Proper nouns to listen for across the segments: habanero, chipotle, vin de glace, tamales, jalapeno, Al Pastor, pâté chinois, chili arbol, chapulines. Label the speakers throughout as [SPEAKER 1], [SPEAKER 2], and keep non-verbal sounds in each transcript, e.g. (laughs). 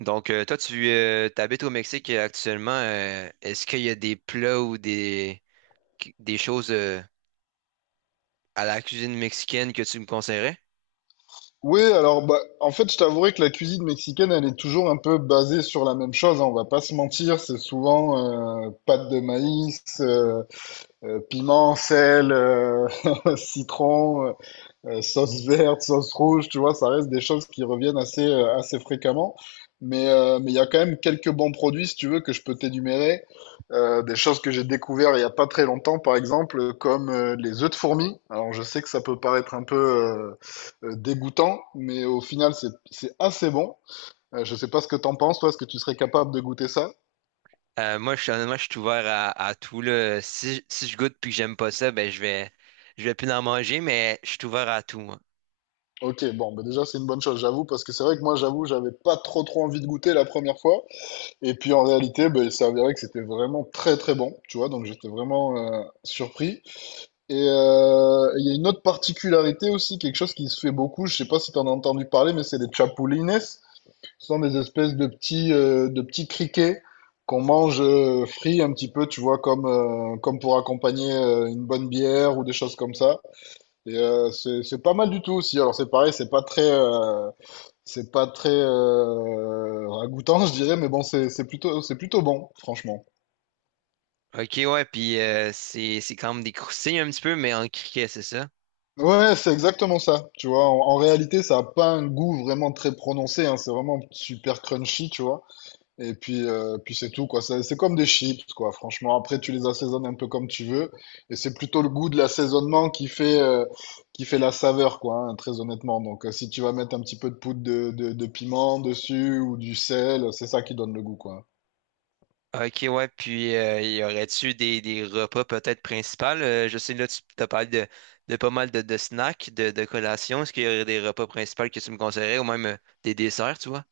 [SPEAKER 1] Donc, toi, tu t'habites au Mexique actuellement. Est-ce qu'il y a des plats ou des choses à la cuisine mexicaine que tu me conseillerais?
[SPEAKER 2] Oui, alors bah, en fait, je t'avouerai que la cuisine mexicaine, elle est toujours un peu basée sur la même chose, hein, on va pas se mentir, c'est souvent pâte de maïs, piment, sel, (laughs) citron, sauce verte, sauce rouge, tu vois, ça reste des choses qui reviennent assez, assez fréquemment. Mais il y a quand même quelques bons produits, si tu veux, que je peux t'énumérer. Des choses que j'ai découvert il y a pas très longtemps, par exemple, comme les œufs de fourmi. Alors, je sais que ça peut paraître un peu dégoûtant, mais au final, c'est assez bon. Je sais pas ce que t'en penses, toi, est-ce que tu serais capable de goûter ça?
[SPEAKER 1] Moi, honnêtement, je suis ouvert à tout, là. Si je goûte puis que j'aime pas ça, ben, je vais plus en manger, mais je suis ouvert à tout, moi.
[SPEAKER 2] Ok, bon, bah déjà, c'est une bonne chose, j'avoue, parce que c'est vrai que moi, j'avoue, j'avais pas trop trop envie de goûter la première fois. Et puis en réalité, ben, il s'est que c'était vraiment très très bon, tu vois, donc j'étais vraiment surpris. Et il y a une autre particularité aussi, quelque chose qui se fait beaucoup, je sais pas si tu en as entendu parler, mais c'est les chapulines. Ce sont des espèces de petits criquets qu'on mange frits un petit peu, tu vois, comme, comme pour accompagner une bonne bière ou des choses comme ça. Et c'est pas mal du tout aussi. Alors c'est pareil, c'est pas très ragoûtant, (laughs) je dirais, mais bon, c'est plutôt, c'est plutôt bon, franchement.
[SPEAKER 1] Ok, ouais, puis c'est quand même des croustilles un petit peu, mais en criquet, c'est ça?
[SPEAKER 2] Ouais, ouais, c'est exactement ça, tu vois. En réalité, ça a pas un goût vraiment très prononcé, hein, c'est vraiment super crunchy, tu vois. Et puis, puis c'est tout, quoi. C'est comme des chips, quoi, franchement. Après, tu les assaisonnes un peu comme tu veux. Et c'est plutôt le goût de l'assaisonnement qui fait la saveur, quoi, hein, très honnêtement. Donc, si tu vas mettre un petit peu de poudre de piment dessus ou du sel, c'est ça qui donne le goût, quoi.
[SPEAKER 1] Ok, ouais, puis y aurait-tu des repas peut-être principaux? Je sais, là, tu as parlé de pas mal de snacks, de collations. Est-ce qu'il y aurait des repas principaux que tu me conseillerais ou même des desserts, tu vois?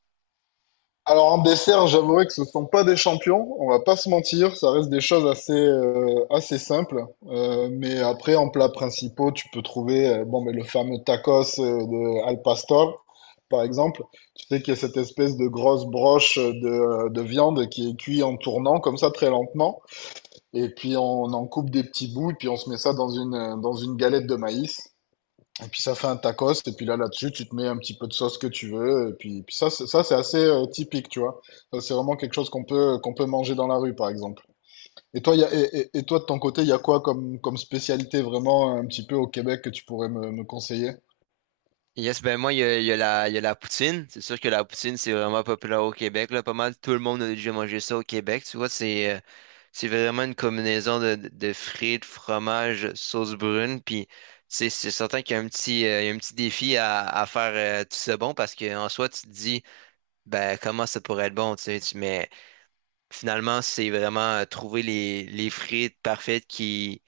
[SPEAKER 2] Alors en dessert, j'avouerai que ce ne sont pas des champions, on va pas se mentir, ça reste des choses assez, assez simples. Mais après, en plats principaux, tu peux trouver bon, mais le fameux tacos de Al Pastor, par exemple. Tu sais qu'il y a cette espèce de grosse broche de viande qui est cuite en tournant comme ça très lentement. Et puis on en coupe des petits bouts, et puis on se met ça dans une galette de maïs. Et puis ça fait un tacos, et puis là, là-dessus, tu te mets un petit peu de sauce que tu veux, et puis ça, ça c'est assez typique, tu vois. Ça, c'est vraiment quelque chose qu'on peut manger dans la rue, par exemple. Et toi, il y a, et toi, de ton côté, il y a quoi comme, comme spécialité vraiment un petit peu au Québec que tu pourrais me conseiller?
[SPEAKER 1] Yes, ben moi, il y a la poutine. C'est sûr que la poutine, c'est vraiment populaire au Québec, là. Pas mal tout le monde a déjà mangé ça au Québec, tu vois. C'est vraiment une combinaison de frites, fromage, sauce brune, puis tu sais, c'est certain qu'il y a un petit, il y a un petit défi à faire tout ça bon parce qu'en soi, tu te dis, ben comment ça pourrait être bon, tu sais, mais finalement, c'est vraiment trouver les frites parfaites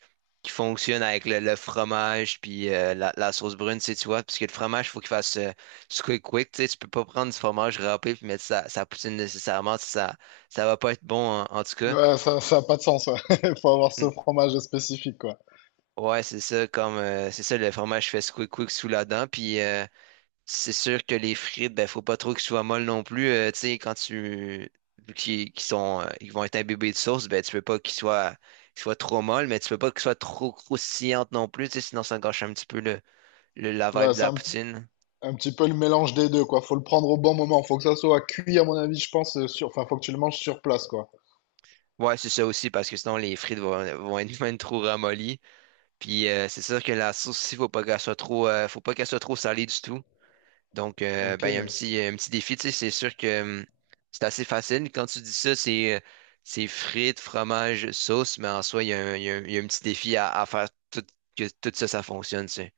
[SPEAKER 1] qui fonctionnent avec le fromage puis la sauce brune, tu sais, tu vois, parce que le fromage, faut qu'il fasse squeak quick, tu sais, tu peux pas prendre du fromage râpé puis mettre ça, ça poutine nécessairement, ça va pas être bon en tout cas.
[SPEAKER 2] Ouais, ça a pas de sens, ouais. (laughs) Faut avoir
[SPEAKER 1] Mm.
[SPEAKER 2] ce fromage spécifique, quoi.
[SPEAKER 1] Ouais, c'est ça, comme, c'est ça, le fromage fait squeak quick sous la dent, puis c'est sûr que les frites, ben, faut pas trop qu'ils soient molles non plus. Tu sais, quand tu vu qu'ils sont, ils vont être imbibés de sauce, ben, tu peux pas qu'ils soient trop molles, mais tu peux pas qu'ils soient trop croustillantes non plus, tu sais, sinon ça gâche un petit peu la vibe
[SPEAKER 2] Ouais,
[SPEAKER 1] de
[SPEAKER 2] c'est
[SPEAKER 1] la
[SPEAKER 2] un,
[SPEAKER 1] poutine.
[SPEAKER 2] un petit peu le mélange des deux, quoi. Faut le prendre au bon moment. Faut que ça soit cuit, à mon avis, je pense, enfin, faut que tu le manges sur place, quoi.
[SPEAKER 1] Ouais, c'est ça aussi, parce que sinon les frites vont être (laughs) même trop ramollies. Puis c'est sûr que la sauce aussi, faut pas qu'elle soit trop salée du tout. Donc,
[SPEAKER 2] Ok.
[SPEAKER 1] ben, il y a un petit défi, tu sais, c'est sûr que c'est assez facile. Quand tu dis ça, c'est frites, fromage, sauce, mais en soi, il y a un petit défi à faire tout, que tout ça, ça fonctionne, tu sais.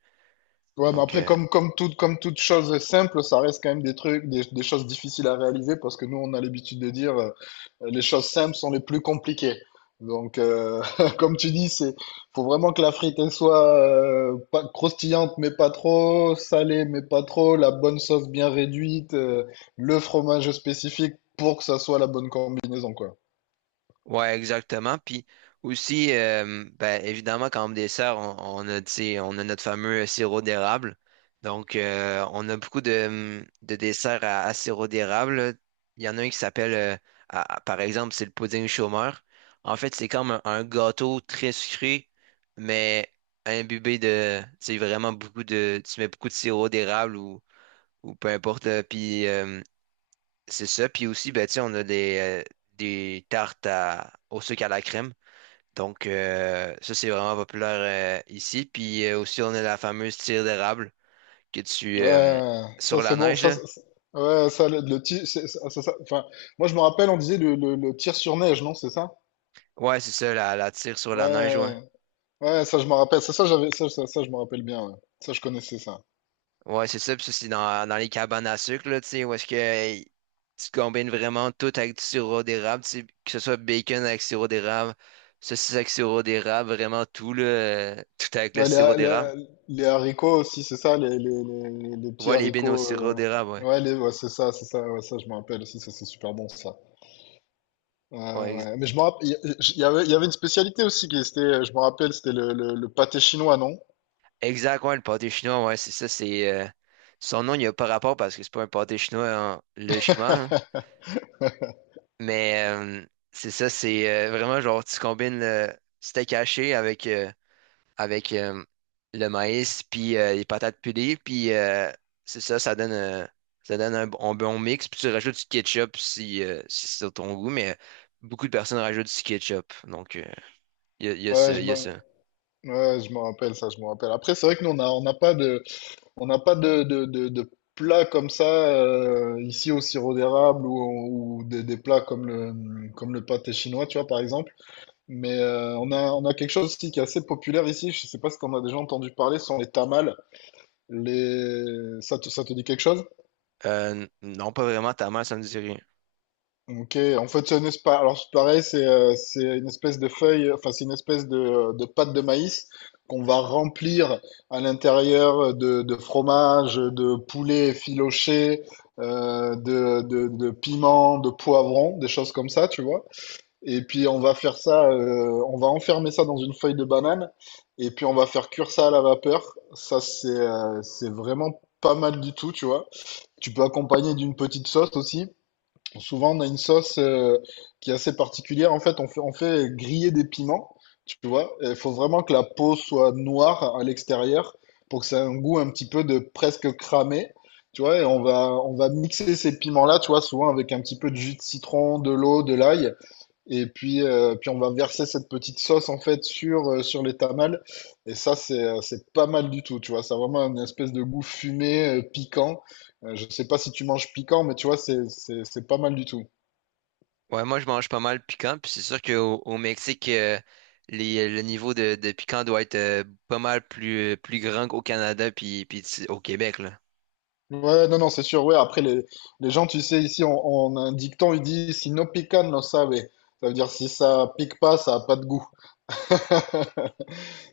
[SPEAKER 2] Ouais, mais
[SPEAKER 1] Donc,
[SPEAKER 2] après,
[SPEAKER 1] euh,
[SPEAKER 2] comme toute chose simple, ça reste quand même des trucs, des choses difficiles à réaliser parce que nous, on a l'habitude de dire les choses simples sont les plus compliquées. Donc, (laughs) comme tu dis, c'est, faut vraiment que la frite elle soit pas croustillante mais pas trop, salée mais pas trop, la bonne sauce bien réduite, le fromage spécifique pour que ça soit la bonne combinaison, quoi.
[SPEAKER 1] Ouais, exactement. Puis aussi, ben, évidemment, quand on dessert, on a, tu sais, on a notre fameux sirop d'érable. Donc, on a beaucoup de desserts à sirop d'érable. Il y en a un qui s'appelle, par exemple, c'est le pudding chômeur. En fait, c'est comme un gâteau très sucré, mais imbibé de, tu sais, vraiment beaucoup de, tu mets beaucoup de sirop d'érable ou peu importe. Puis, c'est ça. Puis aussi, ben, tu sais, on a des tartes au sucre à la crème. Donc, ça, c'est vraiment populaire ici. Puis aussi, on a la fameuse tire d'érable que
[SPEAKER 2] Ouais, ça
[SPEAKER 1] sur
[SPEAKER 2] c'est
[SPEAKER 1] la
[SPEAKER 2] bon,
[SPEAKER 1] neige, là.
[SPEAKER 2] ouais, ça le, tir ça- enfin, moi je me rappelle, on disait le tir sur neige, non, c'est ça?
[SPEAKER 1] Ouais, c'est ça, la tire sur
[SPEAKER 2] Ouais,
[SPEAKER 1] la neige, ouais.
[SPEAKER 2] ouais, ouais, ça je me rappelle. Ça, j'avais, ça, je me rappelle bien. Ouais. Ça, je connaissais ça.
[SPEAKER 1] Ouais, c'est ça. Puis ça, c'est dans les cabanes à sucre, là, tu sais, où est-ce que tu combines vraiment tout avec du sirop d'érable, tu sais, que ce soit bacon avec sirop d'érable, saucisse avec sirop d'érable, vraiment tout, là, tout avec le
[SPEAKER 2] Ouais,
[SPEAKER 1] sirop d'érable.
[SPEAKER 2] les haricots aussi, c'est ça, les petits
[SPEAKER 1] Ouais, les bines au
[SPEAKER 2] haricots.
[SPEAKER 1] sirop d'érable, ouais.
[SPEAKER 2] Ouais, ouais, c'est ça, ouais, ça, je me rappelle aussi, ça, c'est super bon, ça. Ouais,
[SPEAKER 1] Ouais,
[SPEAKER 2] ouais. Mais je me rappelle, il y avait une spécialité aussi qui était, je me rappelle, c'était le pâté chinois, non?
[SPEAKER 1] exact, ouais, le pâté chinois, ouais, c'est ça, son nom, il n'y a pas rapport parce que c'est pas un pâté chinois, hein, logiquement. Hein. Mais c'est ça, c'est vraiment genre, tu combines le steak haché avec le maïs, puis les patates pilées, puis c'est ça, ça donne un bon mix, puis tu rajoutes du ketchup si, si c'est sur ton goût, mais beaucoup de personnes rajoutent du ketchup, donc il y a, y a
[SPEAKER 2] Ouais,
[SPEAKER 1] ça, il y a ça.
[SPEAKER 2] ouais, je me rappelle ça, je me rappelle. Après, c'est vrai que nous, on a, on n'a pas de, on n'a pas de plats comme ça ici au sirop d'érable ou des plats comme comme le pâté chinois, tu vois, par exemple. Mais on a quelque chose aussi qui est assez populaire ici. Je sais pas si tu en as déjà entendu parler, ce sont les tamales. Les... ça te dit quelque chose?
[SPEAKER 1] Non, pas vraiment, ta mère, ça me dirait.
[SPEAKER 2] Ok, en fait, c'est une espèce, alors c'est pareil, c'est une espèce de feuille, enfin, c'est une espèce de pâte de maïs qu'on va remplir à l'intérieur de fromage, de poulet effiloché, de piment, de poivron, des choses comme ça, tu vois. Et puis, on va faire ça, on va enfermer ça dans une feuille de banane, et puis on va faire cuire ça à la vapeur. Ça, c'est vraiment pas mal du tout, tu vois. Tu peux accompagner d'une petite sauce aussi. Souvent, on a une sauce qui est assez particulière. En fait, on fait griller des piments, tu vois. Il faut vraiment que la peau soit noire à l'extérieur pour que ça ait un goût un petit peu de presque cramé, tu vois. Et on va mixer ces piments-là, tu vois, souvent avec un petit peu de jus de citron, de l'eau, de l'ail. Et puis, puis on va verser cette petite sauce en fait sur, sur les tamales. Et ça, c'est pas mal du tout, tu vois. Ça a vraiment une espèce de goût fumé, piquant. Je sais pas si tu manges piquant, mais tu vois, c'est pas mal du tout.
[SPEAKER 1] Ouais, moi je mange pas mal piquant, puis c'est sûr qu'au au Mexique, le niveau de piquant doit être pas mal plus grand qu'au Canada puis au Québec, là.
[SPEAKER 2] Ouais, non, non, c'est sûr. Ouais, après, les gens, tu sais, ici, on a un dicton, il dit, si no pican, no sabe. Ça veut dire, si ça pique pas, ça a pas de goût. (laughs)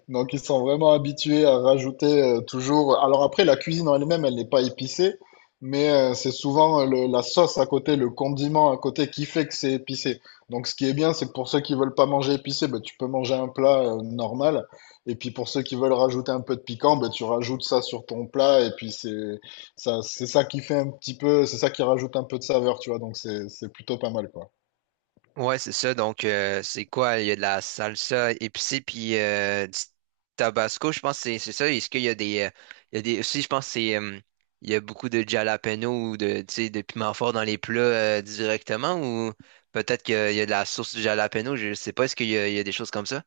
[SPEAKER 2] Donc ils sont vraiment habitués à rajouter toujours. Alors après, la cuisine en elle-même, elle n'est pas épicée, mais c'est souvent la sauce à côté, le condiment à côté qui fait que c'est épicé. Donc ce qui est bien, c'est que pour ceux qui veulent pas manger épicé, ben, tu peux manger un plat normal. Et puis pour ceux qui veulent rajouter un peu de piquant, ben, tu rajoutes ça sur ton plat. C'est ça qui fait un petit peu, c'est ça qui rajoute un peu de saveur, tu vois. Donc c'est plutôt pas mal, quoi.
[SPEAKER 1] Ouais, c'est ça. Donc, c'est quoi? Il y a de la salsa épicée puis du tabasco, je pense que c'est ça. Est-ce qu'il y a des. Il y a des aussi, je pense que c'est. Il y a beaucoup de jalapeno ou de, tu sais, de piment fort dans les plats directement ou peut-être qu'il y a de la sauce de jalapeno, je sais pas. Est-ce qu'il y a, Il y a des choses comme ça?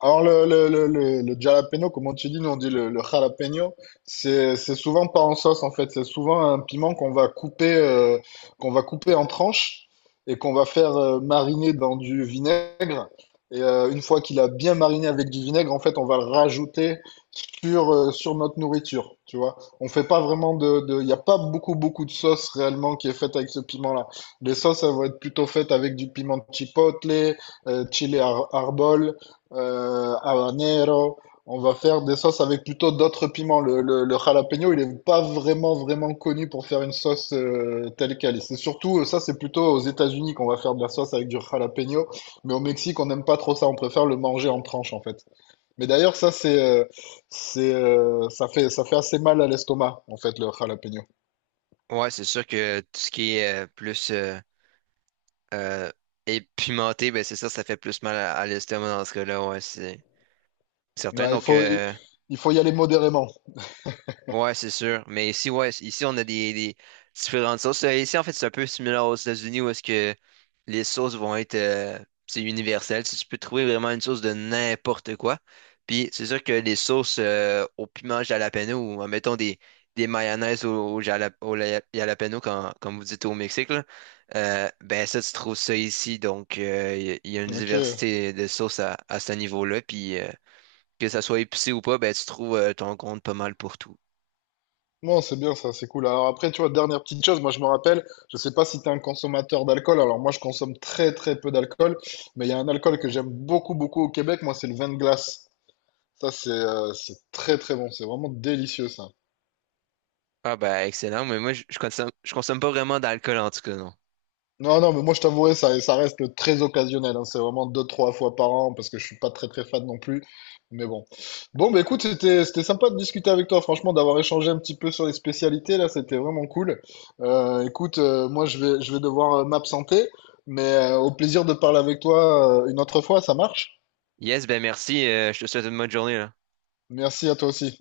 [SPEAKER 2] Alors, le jalapeno, comme on te dit, nous on dit le jalapeno, c'est souvent pas en sauce en fait, c'est souvent un piment qu'on va couper en tranches et qu'on va faire mariner dans du vinaigre. Et une fois qu'il a bien mariné avec du vinaigre, en fait, on va le rajouter sur, sur notre nourriture, tu vois. On fait pas vraiment il n'y a pas beaucoup, beaucoup de sauce réellement qui est faite avec ce piment-là. Les sauces, elles vont être plutôt faites avec du piment chipotle, chili arbol habanero. On va faire des sauces avec plutôt d'autres piments. Le jalapeno, il n'est pas vraiment, vraiment connu pour faire une sauce telle qu'elle. Et c'est surtout, ça, c'est plutôt aux États-Unis qu'on va faire de la sauce avec du jalapeno. Mais au Mexique, on n'aime pas trop ça. On préfère le manger en tranches, en fait. Mais d'ailleurs, ça, ça fait assez mal à l'estomac, en fait, le jalapeno.
[SPEAKER 1] Ouais, c'est sûr que tout ce qui est plus euh, épimenté, ben c'est ça, ça fait plus mal à l'estomac dans ce cas-là, ouais, c'est certain.
[SPEAKER 2] Ouais, il faut y aller modérément.
[SPEAKER 1] Ouais, c'est sûr. Mais ici, ouais, ici, on a des différentes sauces. Ici, en fait, c'est un peu similaire aux États-Unis où est-ce que les sauces vont être c'est universel. Si tu peux trouver vraiment une sauce de n'importe quoi. Puis c'est sûr que les sauces au piment jalapeno ou mettons des mayonnaises au jalapeno, quand, comme vous dites au Mexique, là, ben ça, tu trouves ça ici. Donc il y a une
[SPEAKER 2] Ok.
[SPEAKER 1] diversité de sauces à ce niveau-là. Puis que ça soit épicé ou pas, ben tu trouves ton compte pas mal pour tout.
[SPEAKER 2] Non, c'est bien ça, c'est cool. Alors après, tu vois, dernière petite chose, moi je me rappelle, je sais pas si tu es un consommateur d'alcool, alors moi je consomme très très peu d'alcool, mais il y a un alcool que j'aime beaucoup beaucoup au Québec, moi c'est le vin de glace. Ça c'est très très bon, c'est vraiment délicieux ça.
[SPEAKER 1] Ah ben excellent, mais moi je consomme pas vraiment d'alcool en tout cas, non.
[SPEAKER 2] Non, non, mais moi je t'avouerai, ça reste très occasionnel. Hein. C'est vraiment deux, trois fois par an parce que je suis pas très très fan non plus. Mais bon. Bon, bah écoute, c'était sympa de discuter avec toi, franchement, d'avoir échangé un petit peu sur les spécialités là, c'était vraiment cool. Écoute, moi je vais devoir m'absenter, mais au plaisir de parler avec toi une autre fois, ça marche?
[SPEAKER 1] Yes, ben merci, je te souhaite une bonne journée là.
[SPEAKER 2] Merci à toi aussi.